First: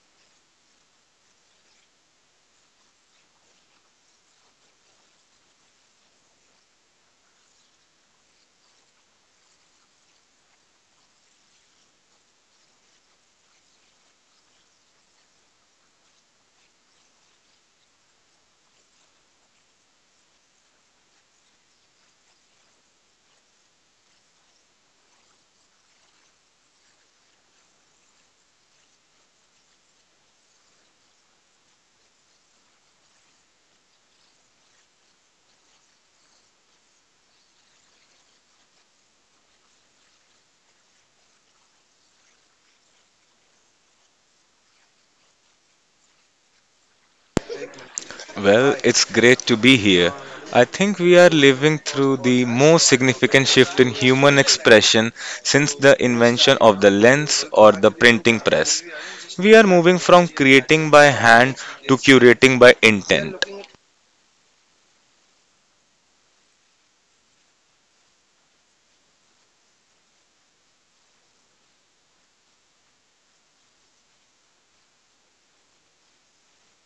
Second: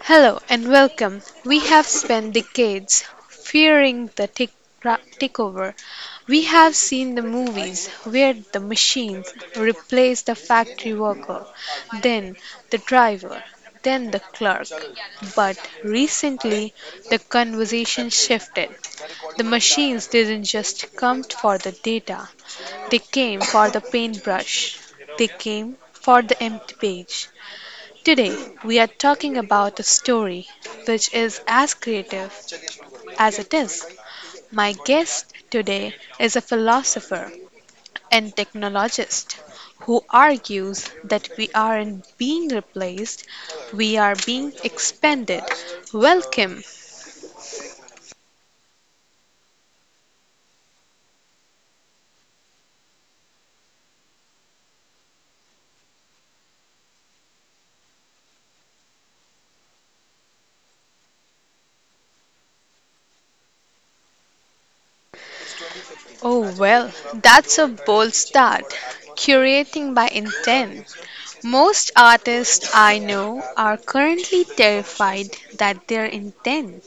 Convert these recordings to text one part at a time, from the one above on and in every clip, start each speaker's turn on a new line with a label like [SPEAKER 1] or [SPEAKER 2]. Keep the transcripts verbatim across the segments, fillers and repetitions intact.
[SPEAKER 1] Hello and welcome. We have spent decades fearing the tick ra- takeover. We have seen the movies where the machines replace the factory worker, then the driver, then the clerk. But recently, the conversation shifted. The machines didn't just come for the data, they came for the paintbrush, they came for the empty page. Today, we are talking about a story which is as creative as it is. My guest today is a philosopher and technologist who argues that we aren't being replaced, we are being expanded. Welcome.
[SPEAKER 2] Well, it's great to be here. I think we are living through the most significant shift in human expression since the invention of the lens or the printing press. We are moving from creating by hand to curating by intent.
[SPEAKER 1] Oh, well, that's a bold start. Curating by intent. Most artists I know are currently terrified that their intent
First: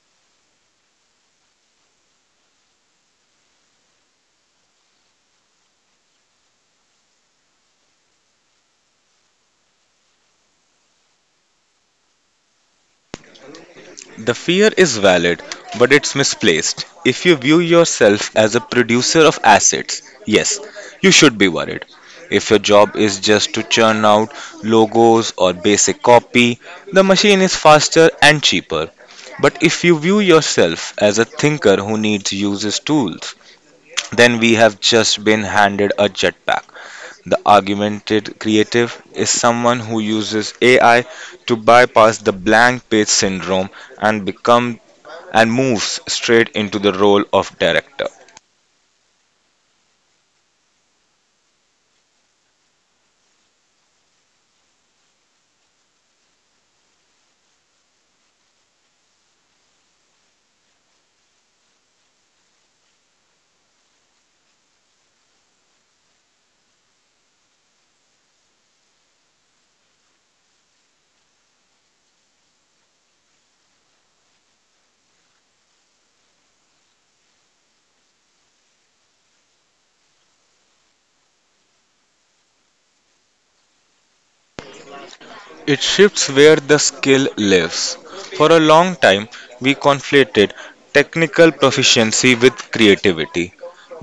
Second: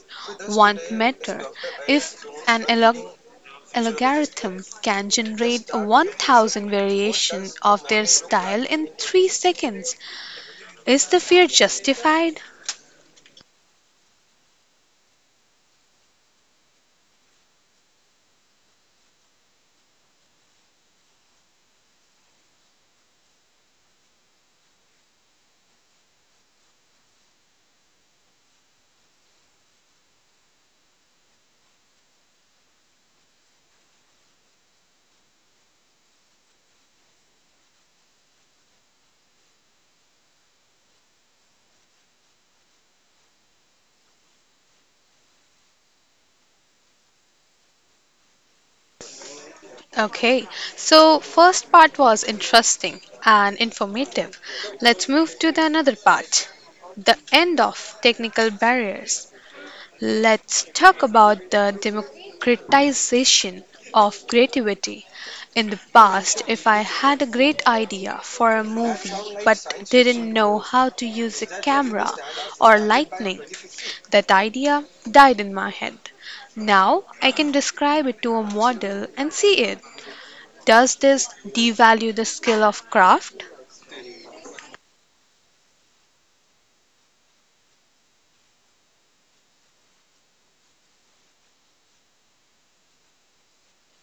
[SPEAKER 1] won't matter if an alg- algorithm can generate one thousand variations of their style in three seconds. Is the fear justified?
[SPEAKER 2] The fear is valid, but it's misplaced. If you view yourself as a producer of assets, yes, you should be worried. If your job is just to churn out logos or basic copy, the machine is faster and cheaper. But if you view yourself as a thinker who needs uses tools, then we have just been handed a jetpack. The augmented creative is someone who uses A I to bypass the blank page syndrome and become and moves straight into the role of director.
[SPEAKER 1] Okay, so first part was interesting and informative. Let's move to the another part, the end of technical barriers. Let's talk about the democratization of creativity. In the past, if I had a great idea for a movie but didn't know how to use a camera or lighting, that idea died in my head. Now I can describe it to a model and see it. Does this devalue the skill of craft?
[SPEAKER 2] It shifts where the skill lives. For a long time, we conflated technical proficiency with creativity.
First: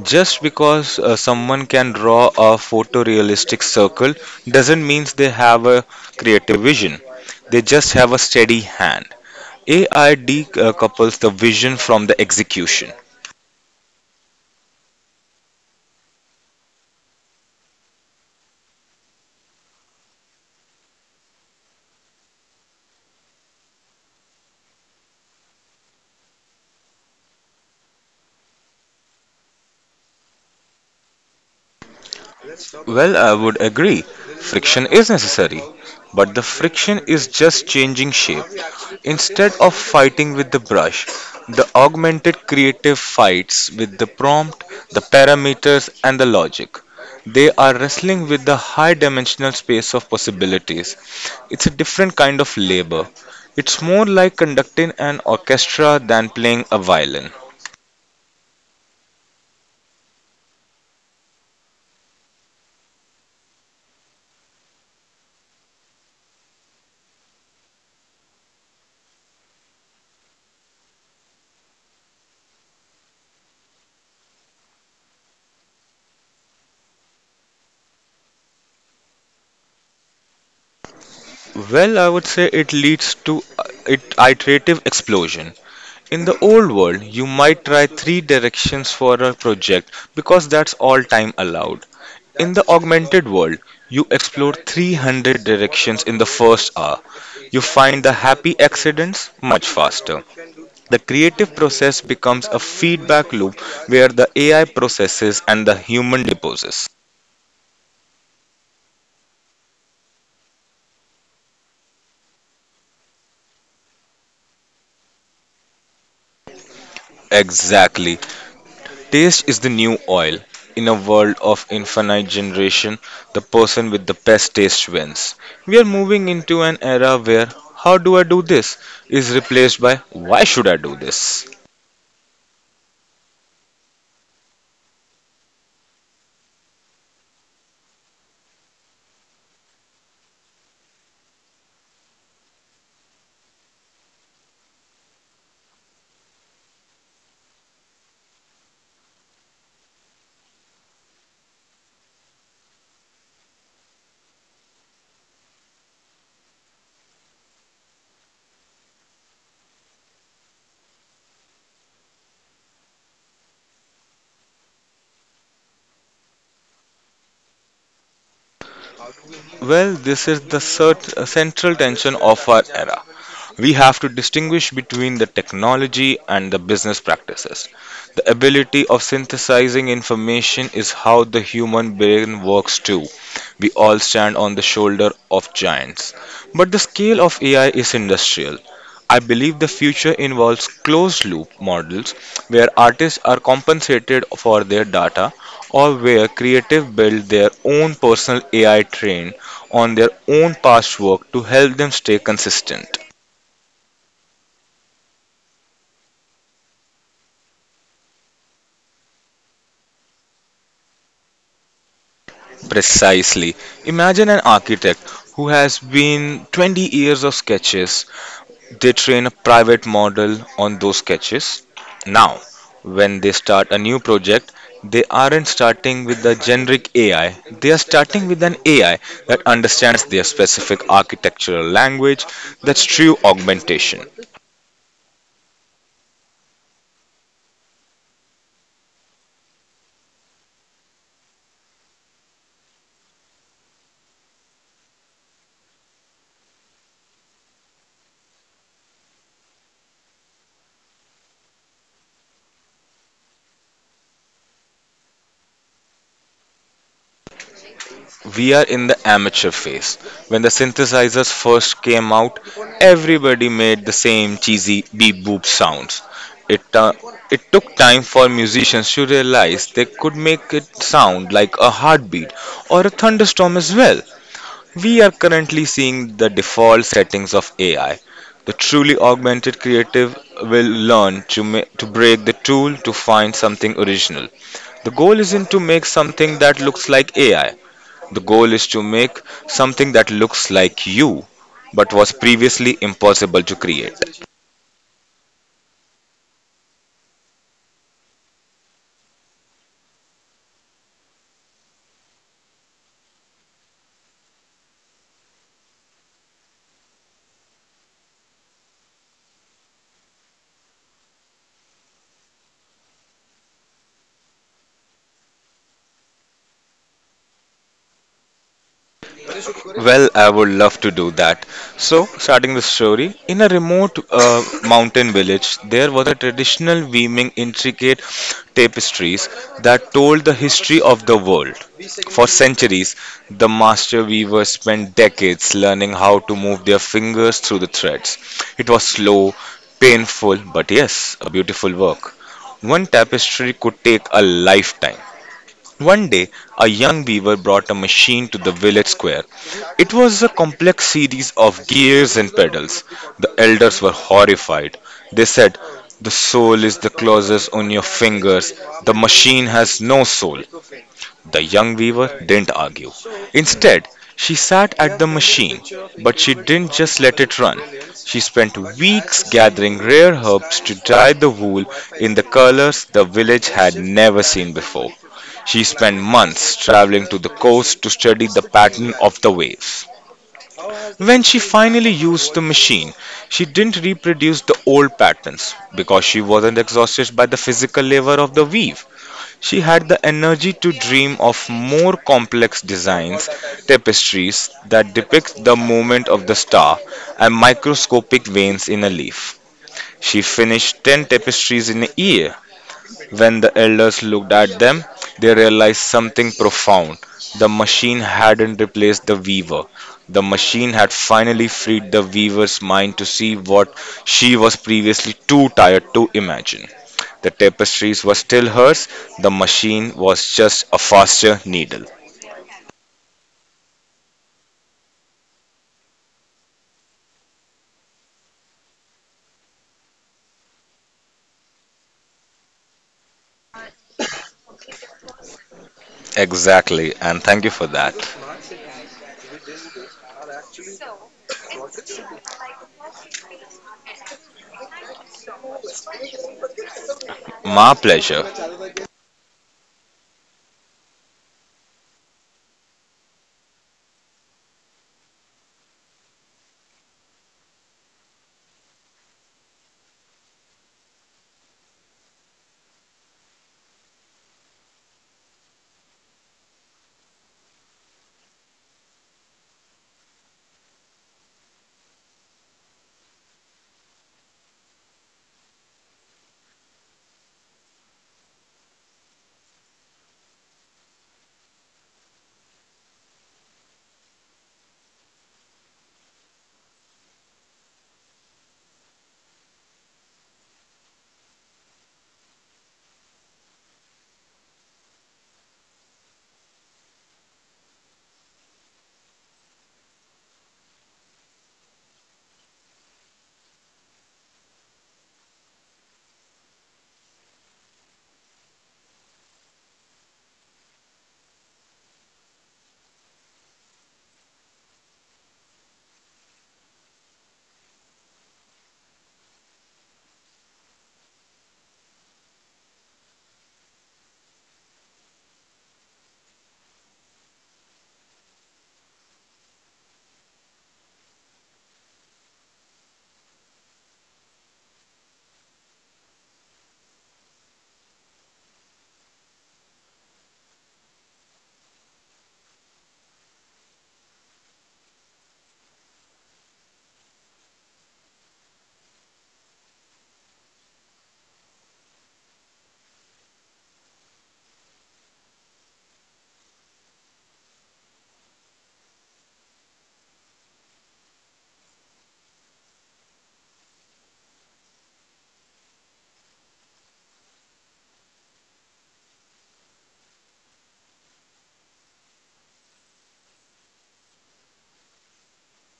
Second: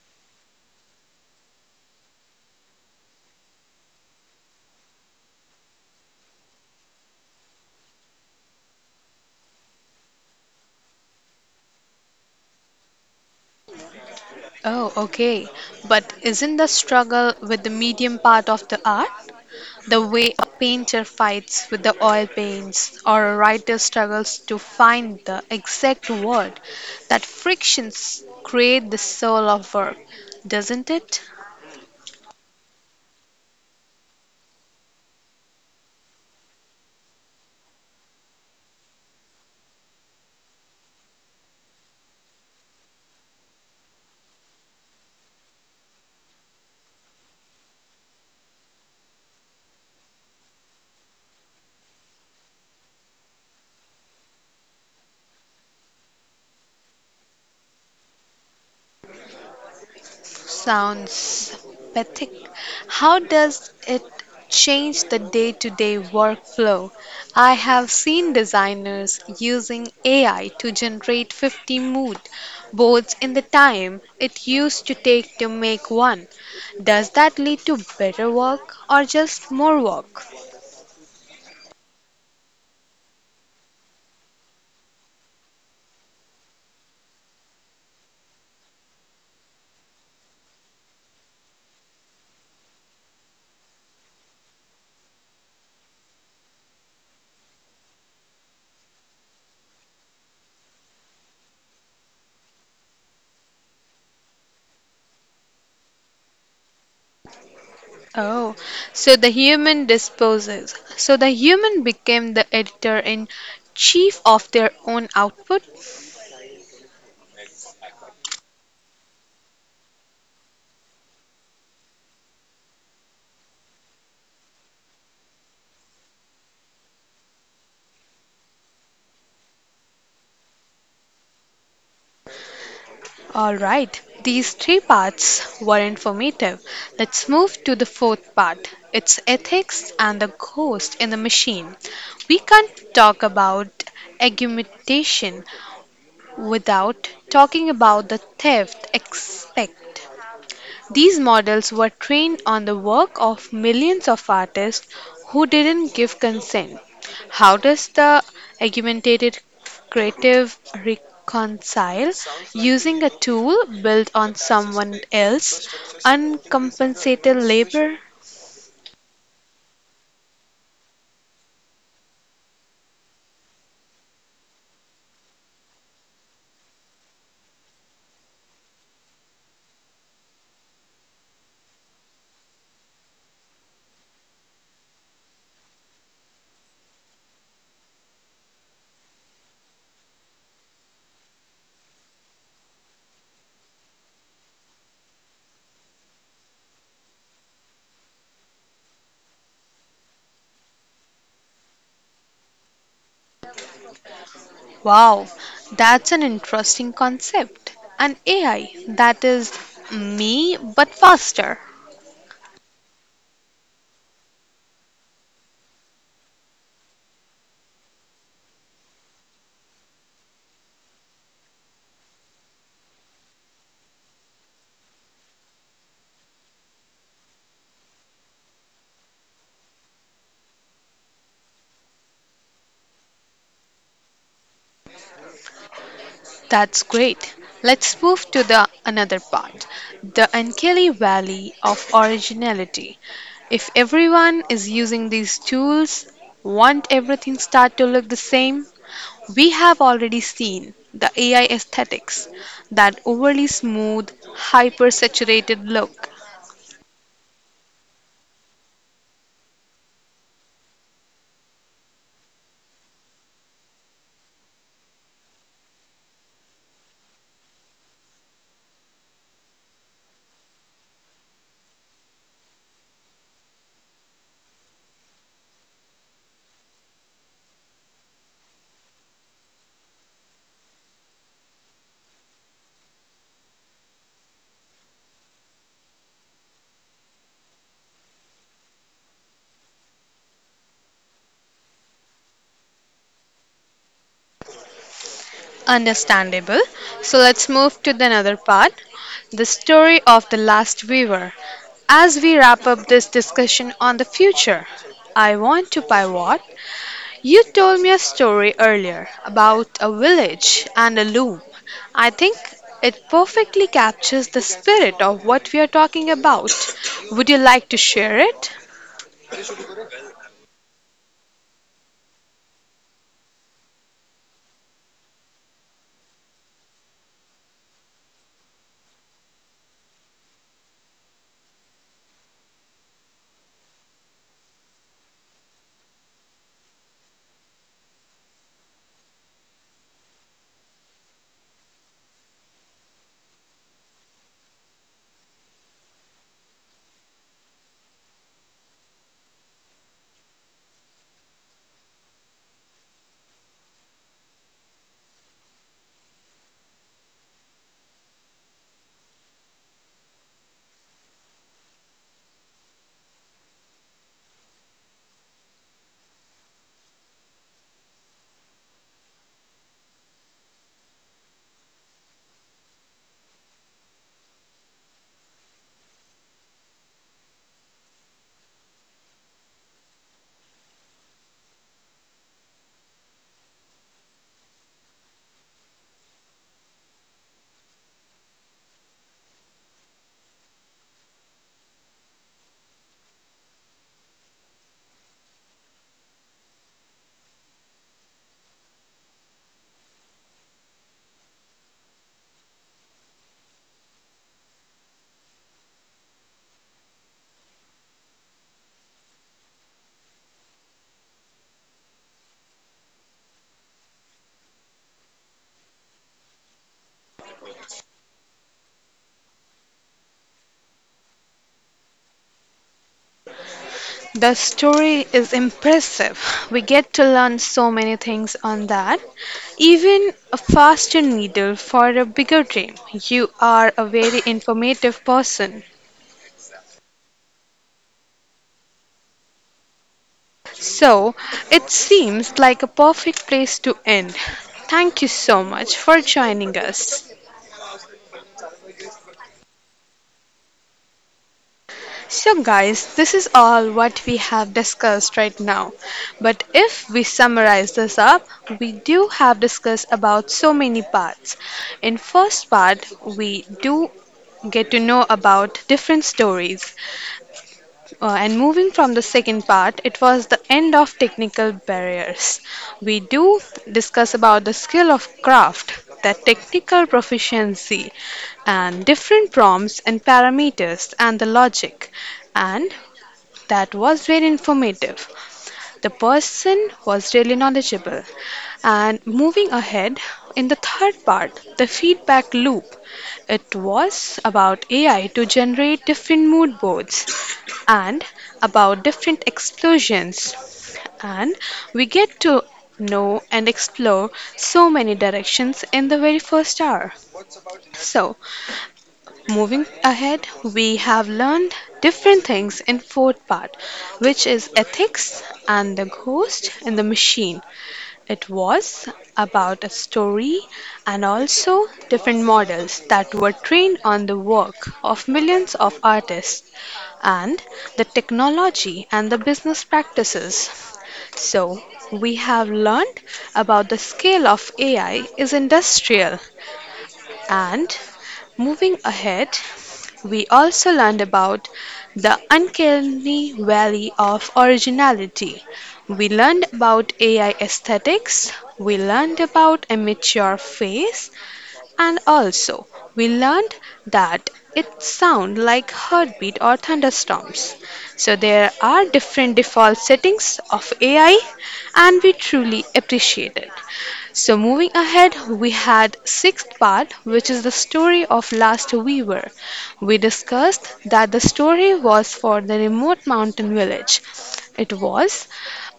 [SPEAKER 2] Just because uh, someone can draw a photorealistic circle doesn't mean they have a creative vision. They just have a steady hand. A I decouples the vision from the execution.
[SPEAKER 1] Oh, okay. But isn't the struggle with the medium part of the art? The way a painter fights with the oil paints, or a writer struggles to find the exact word, that frictions create the soul of work, doesn't it?
[SPEAKER 2] Well, I would agree. Friction is necessary, but the friction is just changing shape. Instead of fighting with the brush, the augmented creative fights with the prompt, the parameters, and the logic. They are wrestling with the high dimensional space of possibilities. It's a different kind of labor. It's more like conducting an orchestra than playing a violin.
[SPEAKER 1] Sounds pathetic. How does it change the day-to-day workflow? I have seen designers using A I to generate fifty mood boards in the time it used to take to make one. Does that lead to better work or just more work?
[SPEAKER 2] Well, I would say it leads to uh, it iterative explosion. In the old world, you might try three directions for a project because that's all time allowed. In the augmented world, you explore three hundred directions in the first hour. You find the happy accidents much faster. The creative process becomes a feedback loop where the A I processes and the human deposes.
[SPEAKER 1] Oh, so the human disposes. So the human became the editor in chief of their own output?
[SPEAKER 2] Exactly. Taste is the new oil. In a world of infinite generation, the person with the best taste wins. We are moving into an era where how do I do this is replaced by why should I do this?
[SPEAKER 1] All right, these three parts were informative. Let's move to the fourth part. It's ethics and the ghost in the machine. We can't talk about argumentation without talking about the theft aspect. These models were trained on the work of millions of artists who didn't give consent. How does the argumentative creative reconcile using a tool built on someone else's uncompensated labor?
[SPEAKER 2] Well, this is the cert- central tension of our era. We have to distinguish between the technology and the business practices. The ability of synthesizing information is how the human brain works too. We all stand on the shoulder of giants. But the scale of A I is industrial. I believe the future involves closed loop models where artists are compensated for their data or where creative build their own personal A I trained on their own past work to help them stay consistent.
[SPEAKER 1] Wow, that's an interesting concept. An A I that is me but faster.
[SPEAKER 2] Precisely. Imagine an architect who has been twenty years of sketches. They train a private model on those sketches. Now, when they start a new project, they aren't starting with the generic A I. They are starting with an A I that understands their specific architectural language. That's true augmentation.
[SPEAKER 1] That's great. Let's move to the another part, the Ankeli Valley of Originality. If everyone is using these tools, won't everything start to look the same? We have already seen the A I aesthetics, that overly smooth, hyper-saturated look.
[SPEAKER 2] We are in the amateur phase. When the synthesizers first came out, everybody made the same cheesy beep boop sounds. It, uh, it took time for musicians to realize they could make it sound like a heartbeat or a thunderstorm as well. We are currently seeing the default settings of A I. The truly augmented creative will learn to, ma- to break the tool to find something original. The goal isn't to make something that looks like A I, the goal is to make something that looks like you but was previously impossible to create.
[SPEAKER 1] Understandable. So let's move to the another part, the story of the last weaver. As we wrap up this discussion on the future, I want to pivot. You told me a story earlier about a village and a loom. I think it perfectly captures the spirit of what we are talking about. Would you like to share it?
[SPEAKER 2] Well, I would love to do that. So, starting the story, in a remote uh, mountain village, there was a traditional weaving intricate tapestries that told the history of the world. For centuries, the master weavers spent decades learning how to move their fingers through the threads. It was slow, painful, but yes, a beautiful work. One tapestry could take a lifetime. One day, a young weaver brought a machine to the village square. It was a complex series of gears and pedals. The elders were horrified. They said, "The soul is the clauses on your fingers. The machine has no soul." The young weaver didn't argue. Instead, she sat at the machine, but she didn't just let it run. She spent weeks gathering rare herbs to dye the wool in the colors the village had never seen before. She spent months traveling to the coast to study the pattern of the waves. When she finally used the machine, she didn't reproduce the old patterns because she wasn't exhausted by the physical labor of the weave. She had the energy to dream of more complex designs, tapestries that depict the movement of the star and microscopic veins in a leaf. She finished ten tapestries in a year. When the elders looked at them, they realized something profound. The machine hadn't replaced the weaver. The machine had finally freed the weaver's mind to see what she was previously too tired to imagine. The tapestries were still hers, the machine was just a faster needle.
[SPEAKER 1] The story is impressive. We get to learn so many things on that. Even a faster needle for a bigger dream. You are a very informative person.
[SPEAKER 2] Exactly, and thank you for that.
[SPEAKER 1] So, it seems like a perfect place to end. Thank you so much for joining us.
[SPEAKER 2] My pleasure.
[SPEAKER 1] So, guys, this is all what we have discussed right now. But if we summarize this up, we do have discussed about so many parts. In first part, we do get to know about different stories. Uh, and moving from the second part, it was the end of technical barriers. We do discuss about the skill of craft, the technical proficiency, and different prompts and parameters and the logic. And that was very informative. The person was really knowledgeable. And moving ahead, in the third part, the feedback loop. It was about A I to generate different mood boards and about different explosions. And we get to know and explore so many directions in the very first hour. So, moving ahead, we have learned different things in fourth part, which is ethics and the ghost and the machine. It was about a story and also different models that were trained on the work of millions of artists and the technology and the business practices. So we have learned about the scale of A I is industrial. And moving ahead, we also learned about the uncanny valley of originality. We learned about A I aesthetics, we learned about amateur face, and also we learned that it sounds like heartbeat or thunderstorms. So there are different default settings of A I and we truly appreciate it. So moving ahead, we had sixth part, which is the story of Last Weaver. We discussed that the story was for the remote mountain village. It was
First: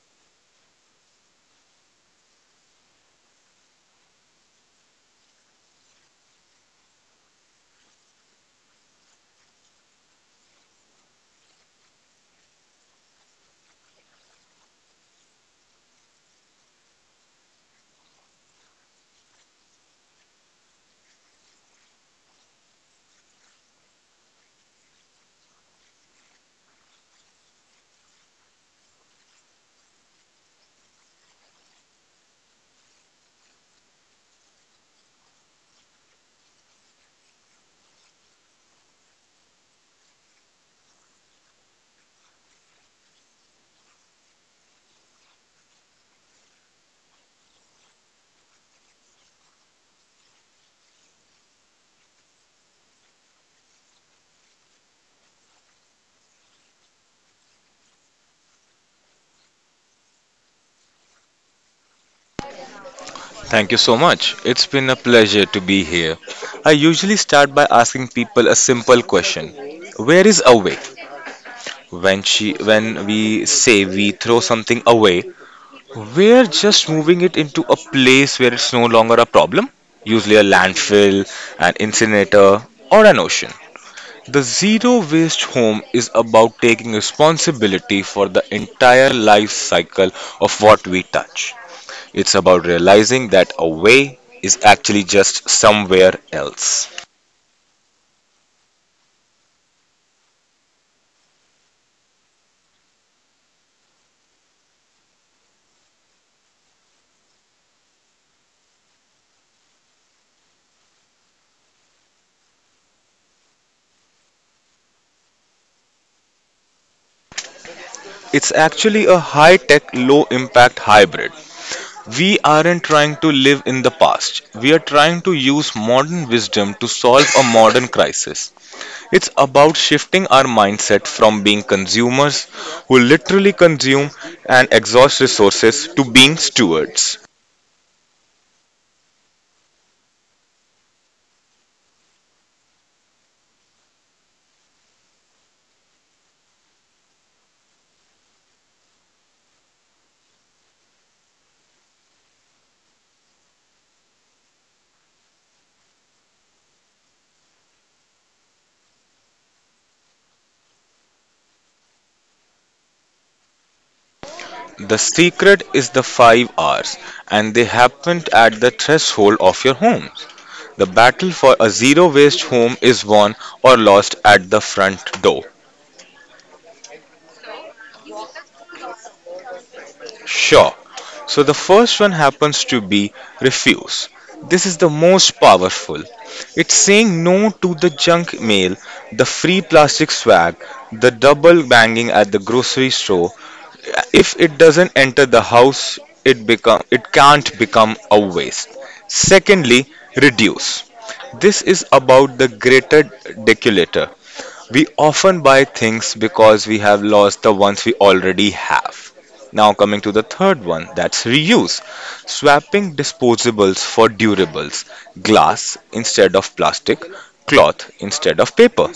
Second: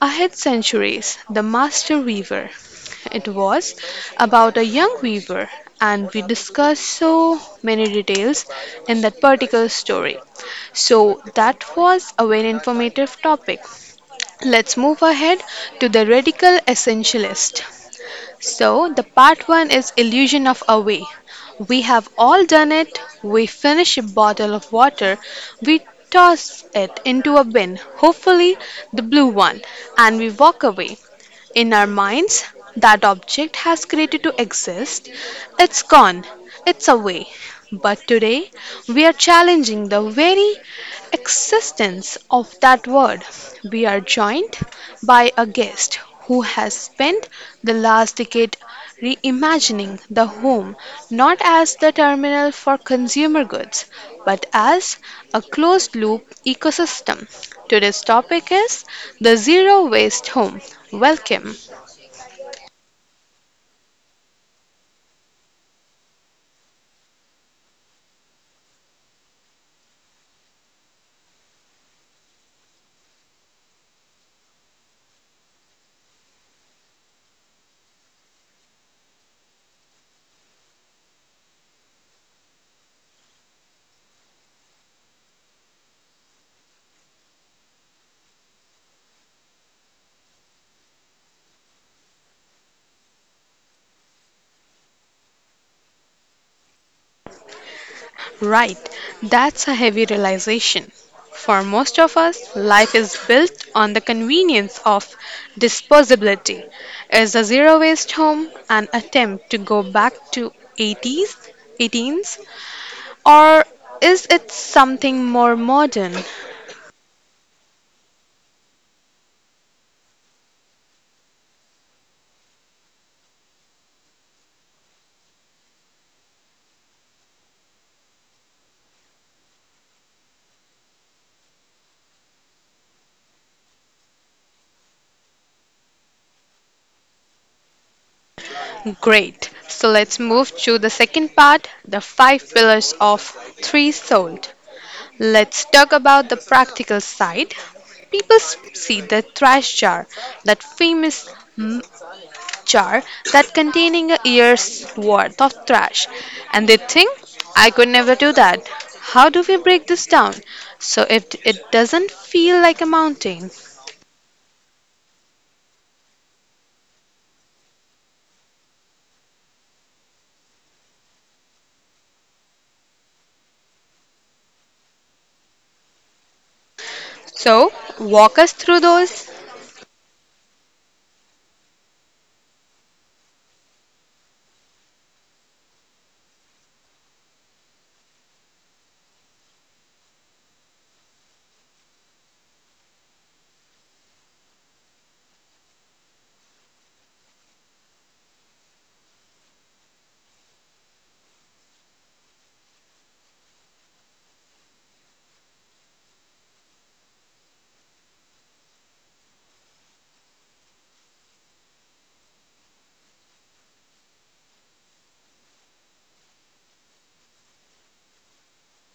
[SPEAKER 1] ahead centuries, the master weaver. It was about a young weaver, and we discussed so many details in that particular story. So that was a very informative topic. Let's move ahead to the radical essentialist. So, the part one is illusion of away. We have all done it. We finish a bottle of water, we toss it into a bin, hopefully the blue one, and we walk away. In our minds, that object has created to exist. It's gone. It's away. But today, we are challenging the very existence of that word. We are joined by a guest who has spent the last decade reimagining the home not as the terminal for consumer goods but as a closed loop ecosystem. Today's topic is the zero waste home. Welcome.
[SPEAKER 2] Thank you so much. It's been a pleasure to be here. I usually start by asking people a simple question. Where is away? When she when we say we throw something away, we're just moving it into a place where it's no longer a problem, usually a landfill, an incinerator, or an ocean. The zero waste home is about taking responsibility for the entire life cycle of what we touch. It's about realizing that away is actually just somewhere else.
[SPEAKER 1] Right, that's a heavy realization. For most of us, life is built on the convenience of disposability. Is a zero waste home an attempt to go back to eighties, eighteens, or is it something more modern?
[SPEAKER 2] It's actually a high tech, low impact hybrid. We aren't trying to live in the past, we are trying to use modern wisdom to solve a modern crisis. It's about shifting our mindset from being consumers who literally consume and exhaust resources to being stewards.
[SPEAKER 1] Great. So let's move to the second part, the five pillars of three sold. Let's talk about the practical side. People s- see the trash jar, that famous mm, jar that containing a year's worth of trash, and they think, I could never do that. How do we break this down so it, it doesn't feel like a mountain?
[SPEAKER 2] The secret is the five R's, and they happen at the threshold of your home. The battle for a zero waste home is won or lost at the front door.
[SPEAKER 1] So, walk us through those.
[SPEAKER 2] Sure, so the first one happens to be refuse. This is the most powerful. It's saying no to the junk mail, the free plastic swag, the double banging at the grocery store. If it doesn't enter the house, it become it can't become a waste. Secondly, reduce. This is about the greater deculator. We often buy things because we have lost the ones we already have. Now, coming to the third one, that's reuse. Swapping disposables for durables, glass instead of plastic, cloth instead of paper.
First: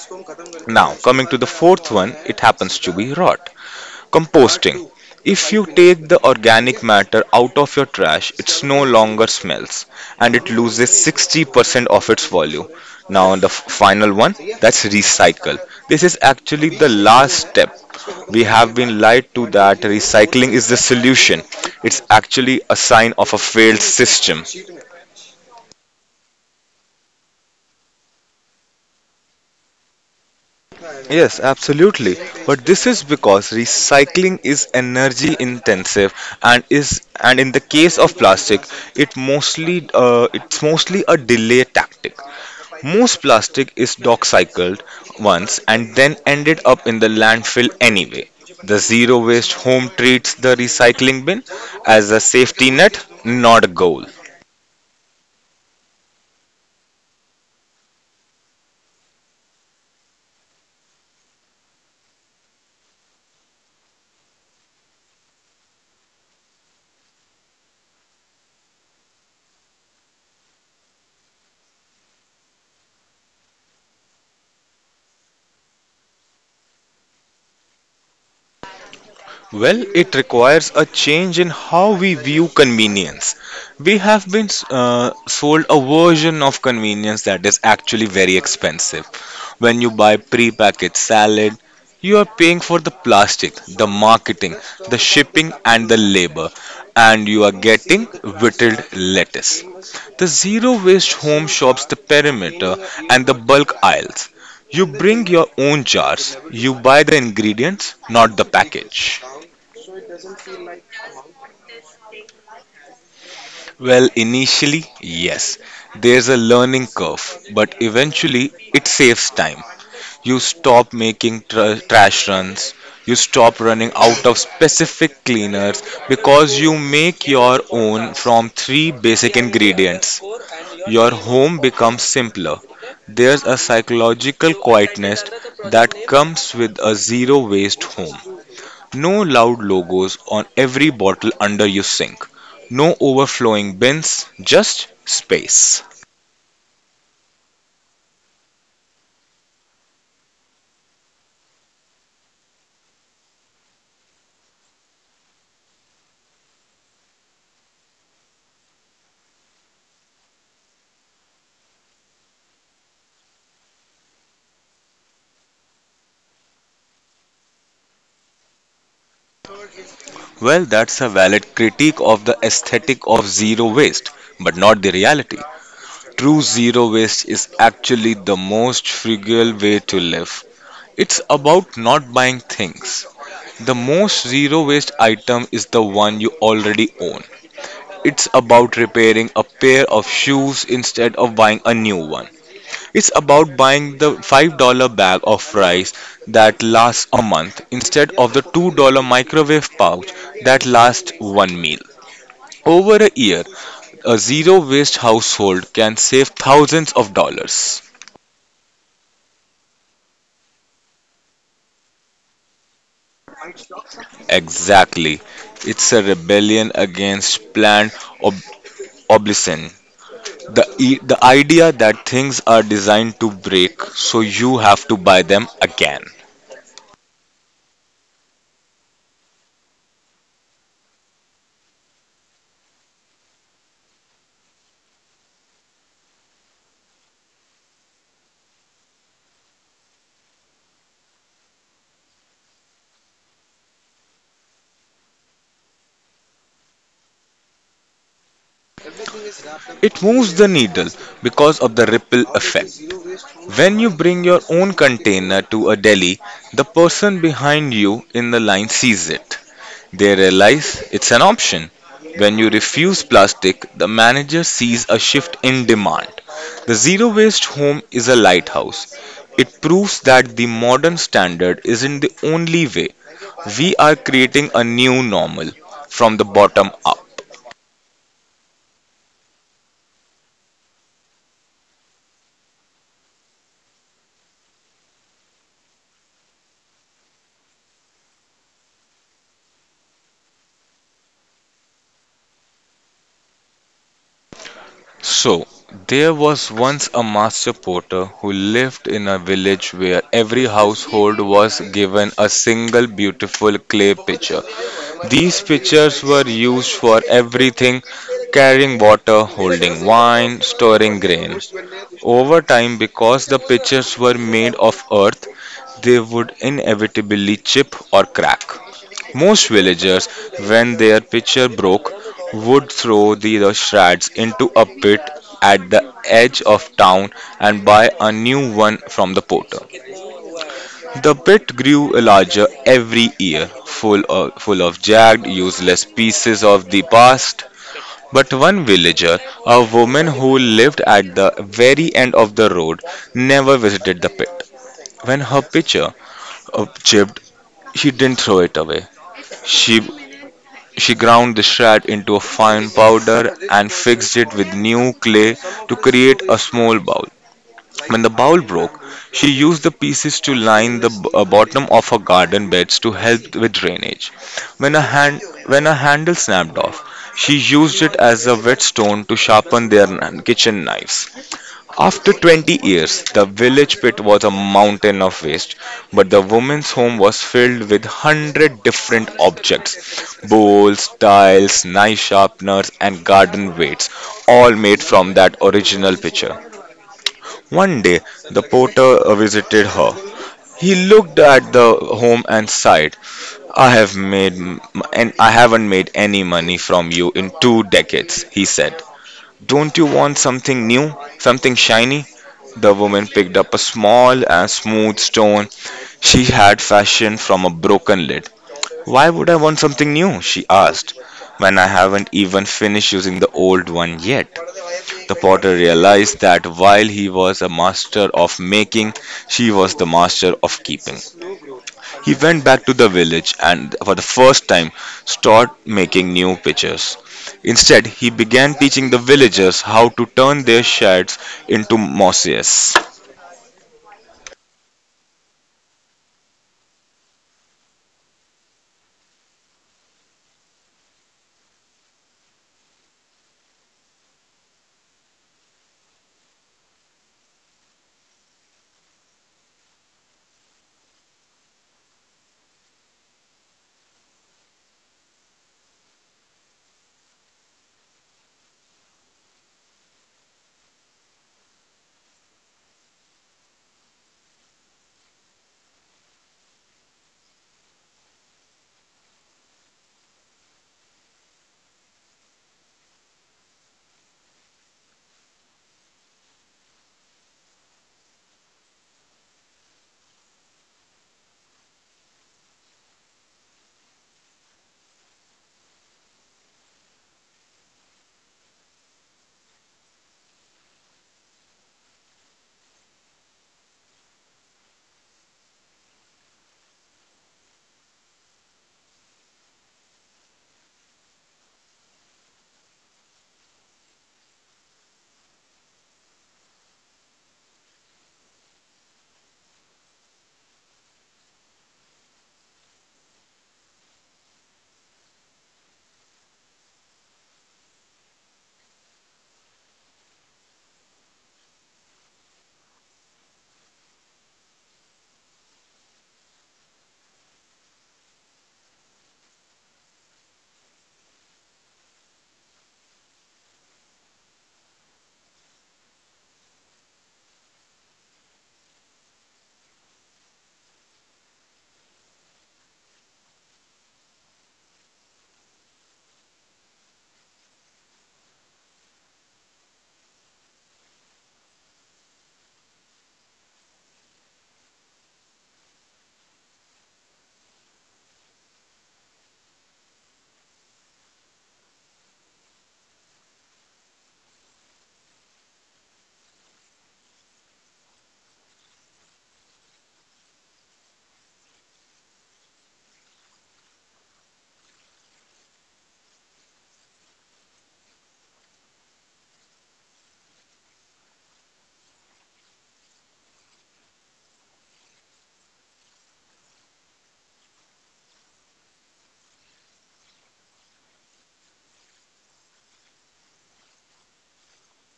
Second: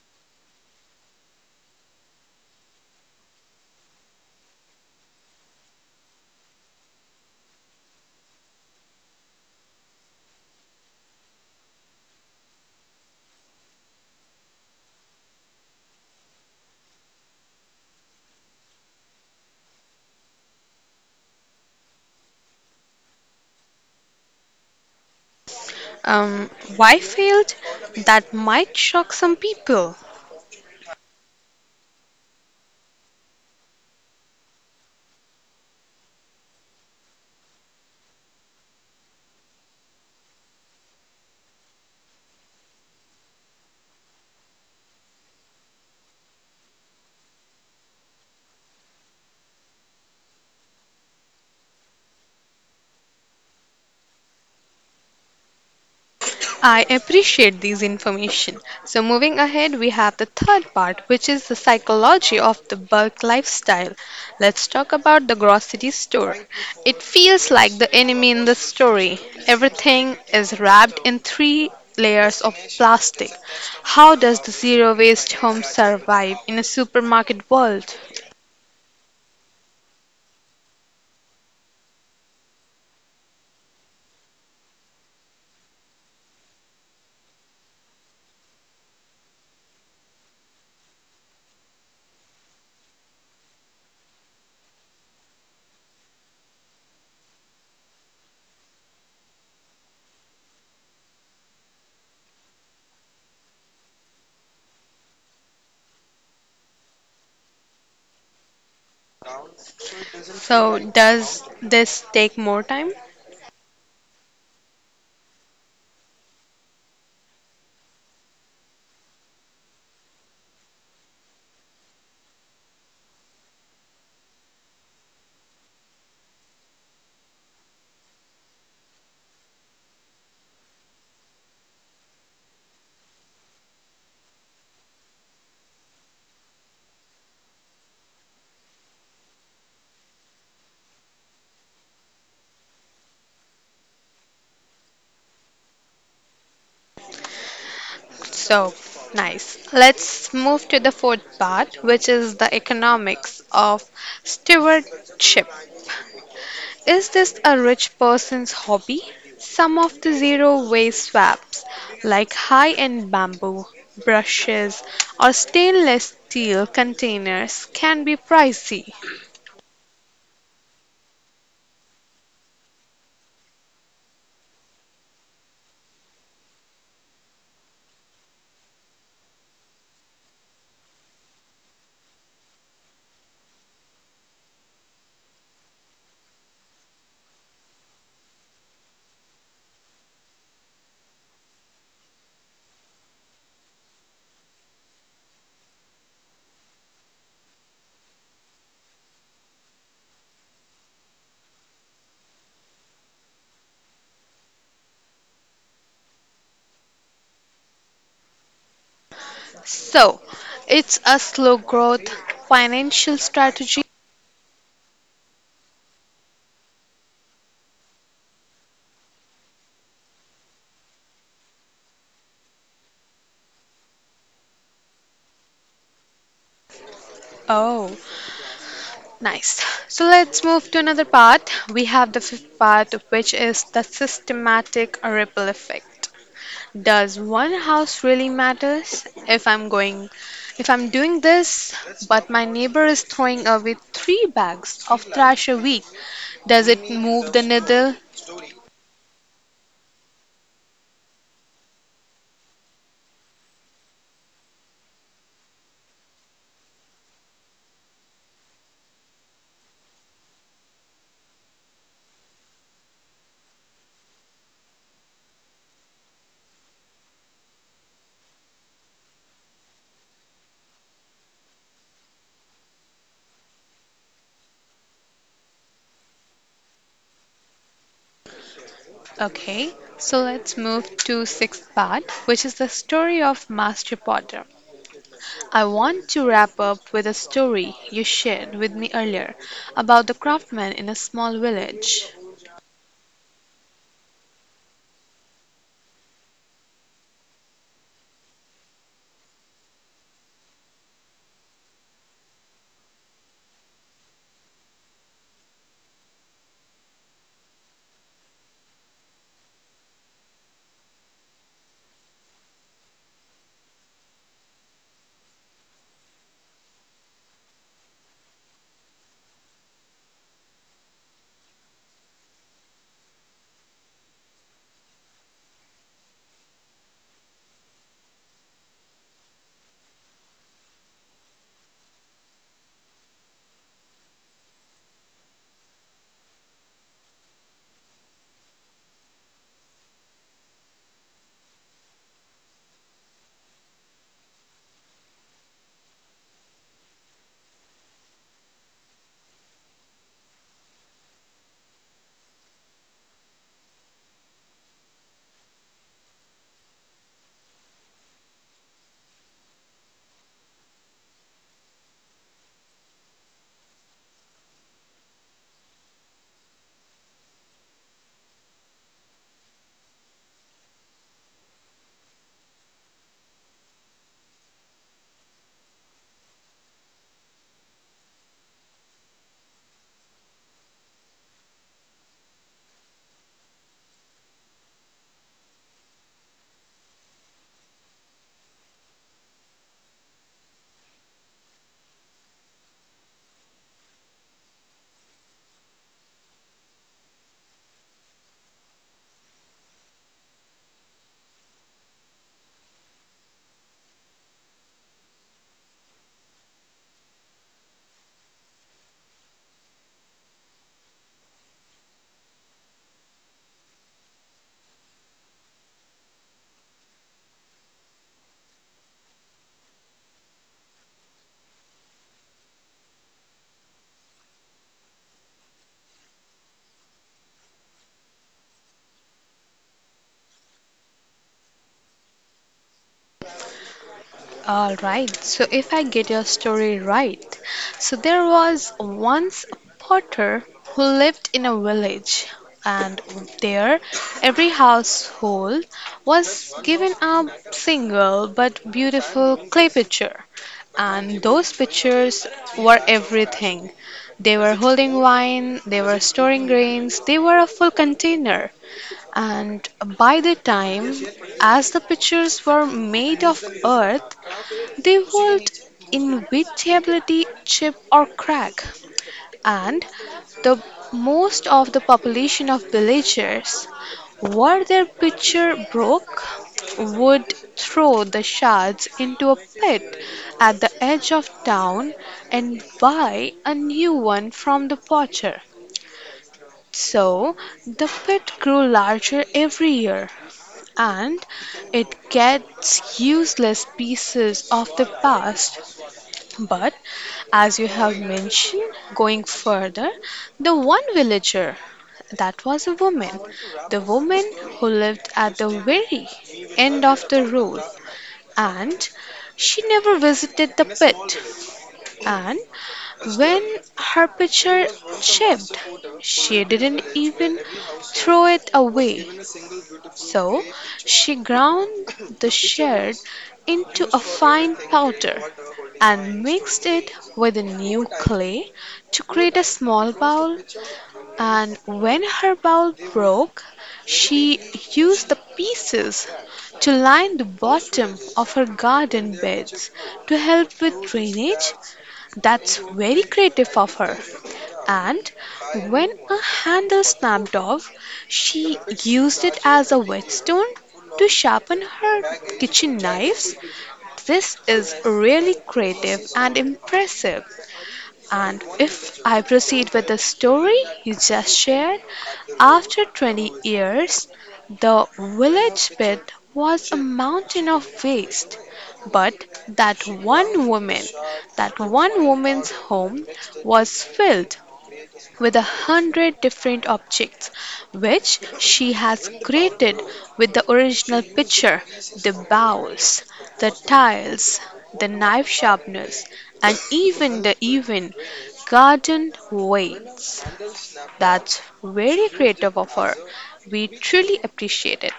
[SPEAKER 2] Now, coming to the fourth one, it happens to be rot. Composting. If you take the organic matter out of your trash, it no longer smells and it loses sixty percent of its value. Now, the f- final one, that's recycle. This is actually the last step. We have been lied to that recycling is the solution. It's actually a sign of a failed system.
[SPEAKER 1] Um, why failed? That might shock some people.
[SPEAKER 2] Yes, absolutely. But this is because recycling is energy intensive and is and in the case of plastic, it mostly uh, it's mostly a delay tactic. Most plastic is dock cycled once and then ended up in the landfill anyway. The zero waste home treats the recycling bin as a safety net, not a goal.
[SPEAKER 1] I appreciate these information. So moving ahead, we have the third part, which is the psychology of the bulk lifestyle. Let's talk about the grocery store. It feels like the enemy in the story. Everything is wrapped in three layers of plastic. How does the zero waste home survive in a supermarket world?
[SPEAKER 2] Well, it requires a change in how we view convenience. We have been uh, sold a version of convenience that is actually very expensive. When you buy pre-packaged salad, you are paying for the plastic, the marketing, the shipping, and the labor, and you are getting whittled lettuce. The zero waste home shops the perimeter and the bulk aisles. You bring your own jars, you buy the ingredients, not the package.
[SPEAKER 1] So does this take more time?
[SPEAKER 2] Well, initially, yes, there's a learning curve, but eventually it saves time. You stop making tr- trash runs, you stop running out of specific cleaners because you make your own from three basic ingredients. Your home becomes simpler. There's a psychological quietness that comes with a zero waste home. No loud logos on every bottle under your sink. No overflowing bins, just space.
[SPEAKER 1] So, nice. Let's move to the fourth part, which is the economics of stewardship. Is this a rich person's hobby? Some of the zero waste swaps, like high end bamboo, brushes, or stainless steel containers, can be pricey.
[SPEAKER 2] Well, that's a valid critique of the aesthetic of zero waste, but not the reality. True zero waste is actually the most frugal way to live. It's about not buying things. The most zero waste item is the one you already own. It's about repairing a pair of shoes instead of buying a new one. It's about buying the five dollars bag of rice that lasts a month instead of the two dollars microwave pouch that lasts one meal. Over a year, a zero waste household can save thousands of dollars.
[SPEAKER 1] So, it's a slow growth financial strategy.
[SPEAKER 2] Exactly. It's a rebellion against planned ob- obsolescence. The, e- the idea that things are designed to break, so you have to buy them again.
[SPEAKER 1] Oh, nice. So let's move to another part. We have the fifth part, which is the systematic ripple effect. Does one house really matters? If I'm going, if I'm doing this, but my neighbor is throwing away three bags of trash a week, does it move the needle?
[SPEAKER 2] It moves the needle because of the ripple effect. When you bring your own container to a deli, the person behind you in the line sees it. They realize it's an option. When you refuse plastic, the manager sees a shift in demand. The zero waste home is a lighthouse. It proves that the modern standard isn't the only way. We are creating a new normal from the bottom up.
[SPEAKER 1] Okay. So let's move to sixth part, which is the story of Master Potter. I want to wrap up with a story you shared with me earlier about the craftsman in a small village.
[SPEAKER 2] So, there was once a master potter who lived in a village where every household was given a single beautiful clay pitcher. These pitchers were used for everything: carrying water, holding wine, storing grain. Over time, because the pitchers were made of earth, they would inevitably chip or crack. Most villagers, when their pitcher broke, would throw the, the shreds into a pit at the edge of town and buy a new one from the porter. The pit grew larger every year, full of, full of jagged, useless pieces of the past. But one villager, a woman who lived at the very end of the road, never visited the pit. When her pitcher uh, chipped, she didn't throw it away. She She ground the shad into a fine powder and fixed it with new clay to create a small bowl. When the bowl broke, she used the pieces to line the b- uh, bottom of her garden beds to help with drainage. When a hand when a handle snapped off, she used it as a whetstone to sharpen their kn- kitchen knives. After twenty years, the village pit was a mountain of waste, but the woman's home was filled with one hundred different objects: bowls, tiles, knife sharpeners, and garden weights, all made from that original picture. One day, the porter uh, visited her. He looked at the home and sighed, I have made m- and I haven't made any money from you in two decades," he said. "Don't you want something new? Something shiny?" The woman picked up a small and smooth stone she had fashioned from a broken lid. "Why would I want something new?" she asked, "when I haven't even finished using the old one yet." The potter realized that while he was a master of making, she was the master of keeping. He went back to the village and, for the first time, started making new pitchers. Instead, he began teaching the villagers how to turn their sheds into mosses.
[SPEAKER 1] Alright, so if I get your story right, so there was once a potter who lived in a village, and there every household was given a single but beautiful clay pitcher. And those pictures were everything. They were holding wine, they were storing grains, they were a full container. And by the time, as the pictures were made of earth, they would inevitably chip or crack. And the most of the population of villagers were their pitcher broke, would throw the shards into a pit at the edge of town and buy a new one from the potter. So the pit grew larger every year, and it gets useless pieces of the past. But as you have mentioned, going further, the one villager that was a woman, the woman who lived at the very end of the road, and she never visited the pit. And when her pitcher chipped, she didn't even throw it away. So she ground the shard into a fine powder and mixed it with a new clay to create a small bowl, and when her bowl broke, she used the pieces to line the bottom of her garden beds to help with drainage. That's very creative of her. And when a handle snapped off, she used it as a whetstone to sharpen her kitchen knives. This is really creative and impressive. And if I proceed with the story you just shared, after twenty years, the village pit was a mountain of waste. But that one woman, that one woman's home was filled with a hundred different objects which she has created with the original picture, the bowls, the tiles, the knife sharpness, and even the even garden weights. That's very creative of her. We truly appreciate it.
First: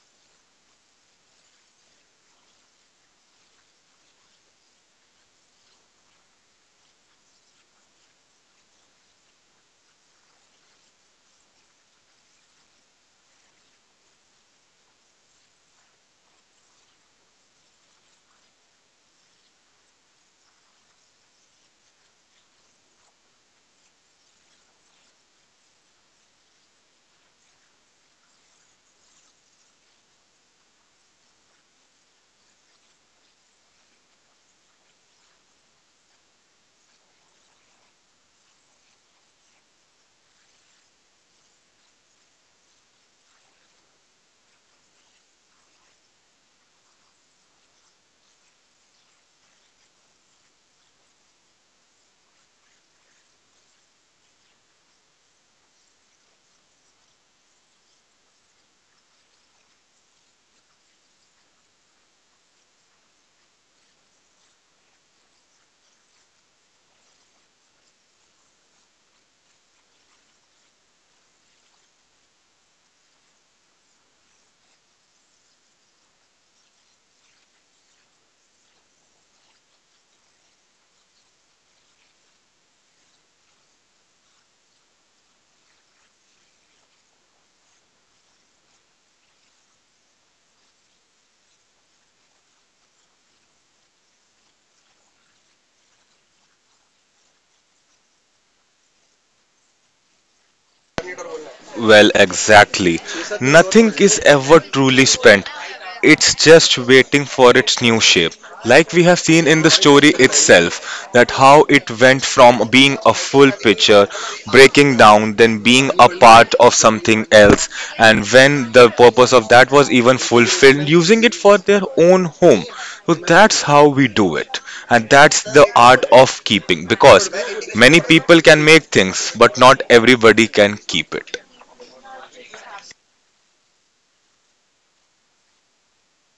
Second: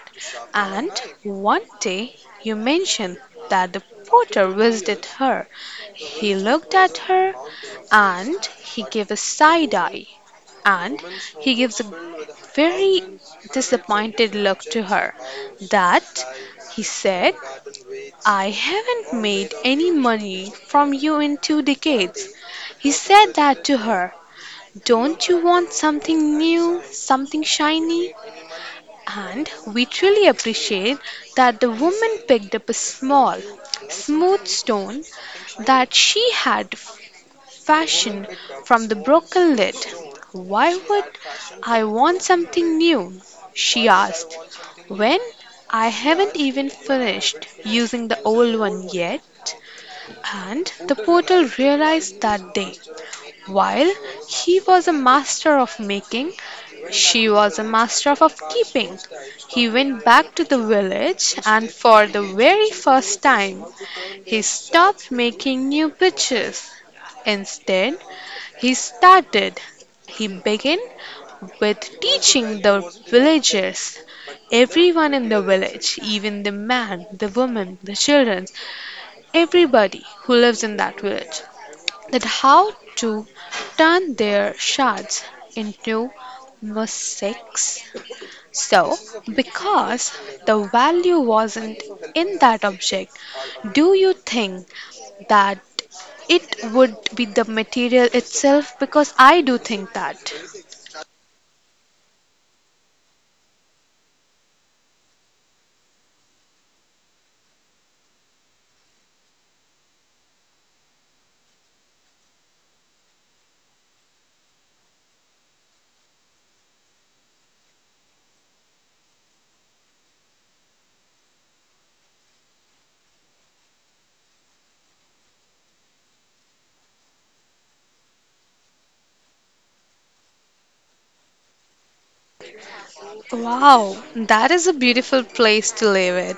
[SPEAKER 1] And one day you mentioned that the porter visited her. He looked at her and he gave a side eye and he gives a very disappointed look to her that he said, I haven't made any money from you in two decades. He said that to her. Don't you want something new, something shiny? And we truly appreciate that the woman picked up a small, smooth stone that she had fashioned from the broken lid. Why would I want something new? She asked, when I haven't even finished using the old one yet. And the portal realized that day, while he was a master of making, she was a master of keeping. He went back to the village, and for the very first time, he stopped making new pitches. Instead, he started. He began with teaching the villagers. Everyone in the village, even the man, the woman, the children, everybody who lives in that village, that how to turn their shards into mosaics. So, because the value wasn't in that object, do you think that it would be the material itself? Because I do think that.
[SPEAKER 2] Well, exactly. Nothing is ever truly spent. It's just waiting for its new shape. Like we have seen in the story itself, that how it went from being a full picture, breaking down, then being a part of something else, and when the purpose of that was even fulfilled, using it for their own home. So that's how we do it, and that's the art of keeping because many people can make things, but not everybody can keep it.
[SPEAKER 1] Wow, that is a beautiful place to live it.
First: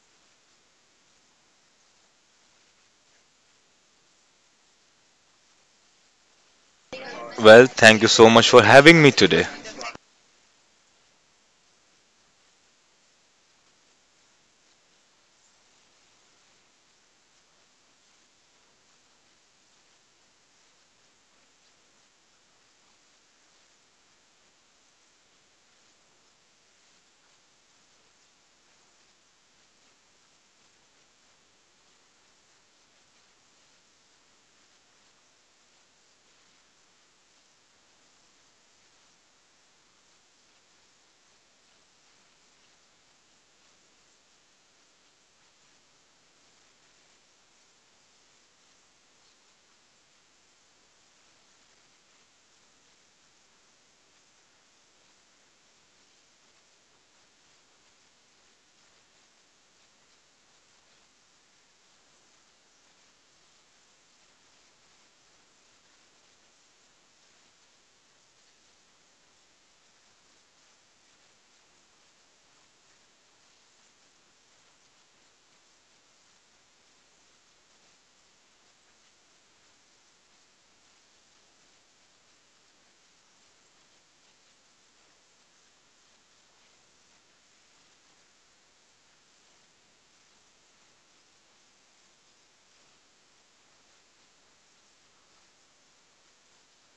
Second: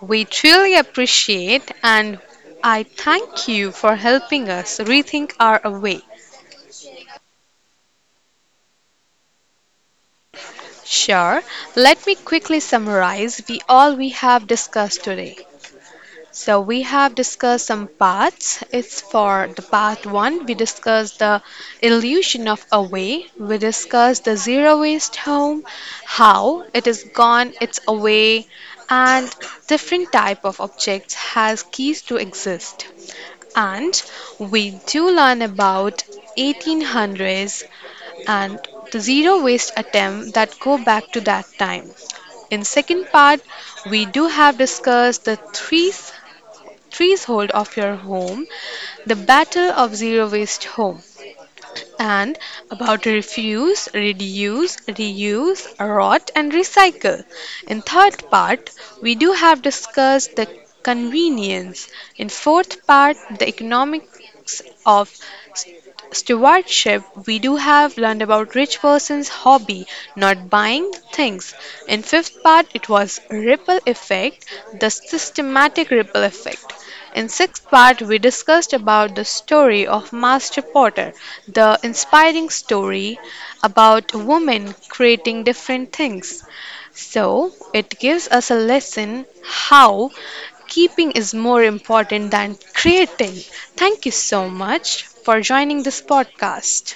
[SPEAKER 1] We truly appreciate and I thank you for helping us rethink our way.
[SPEAKER 2] Well, thank you so much for having me today.
[SPEAKER 1] Sure, let me quickly summarize we all we have discussed today. So we have discussed some paths. It's for the path one, we discussed the illusion of a way. We discussed the zero waste home, how it is gone, it's away, and different type of objects has keys to exist. And we do learn about eighteen hundreds and the zero waste attempt that go back to that time. In second part, we do have discussed the three trees hold of your home, the battle of zero waste home and about refuse, reduce, reuse, rot, and recycle. In third part, we do have discussed the convenience. In fourth part, the economics of st- stewardship, we do have learned about rich person's hobby, not buying things. In fifth part, it was ripple effect, the systematic ripple effect. In sixth part, we discussed about the story of Master Potter, the inspiring story about women creating different things. So, it gives us a lesson how keeping is more important than creating. Thank you so much for joining this podcast.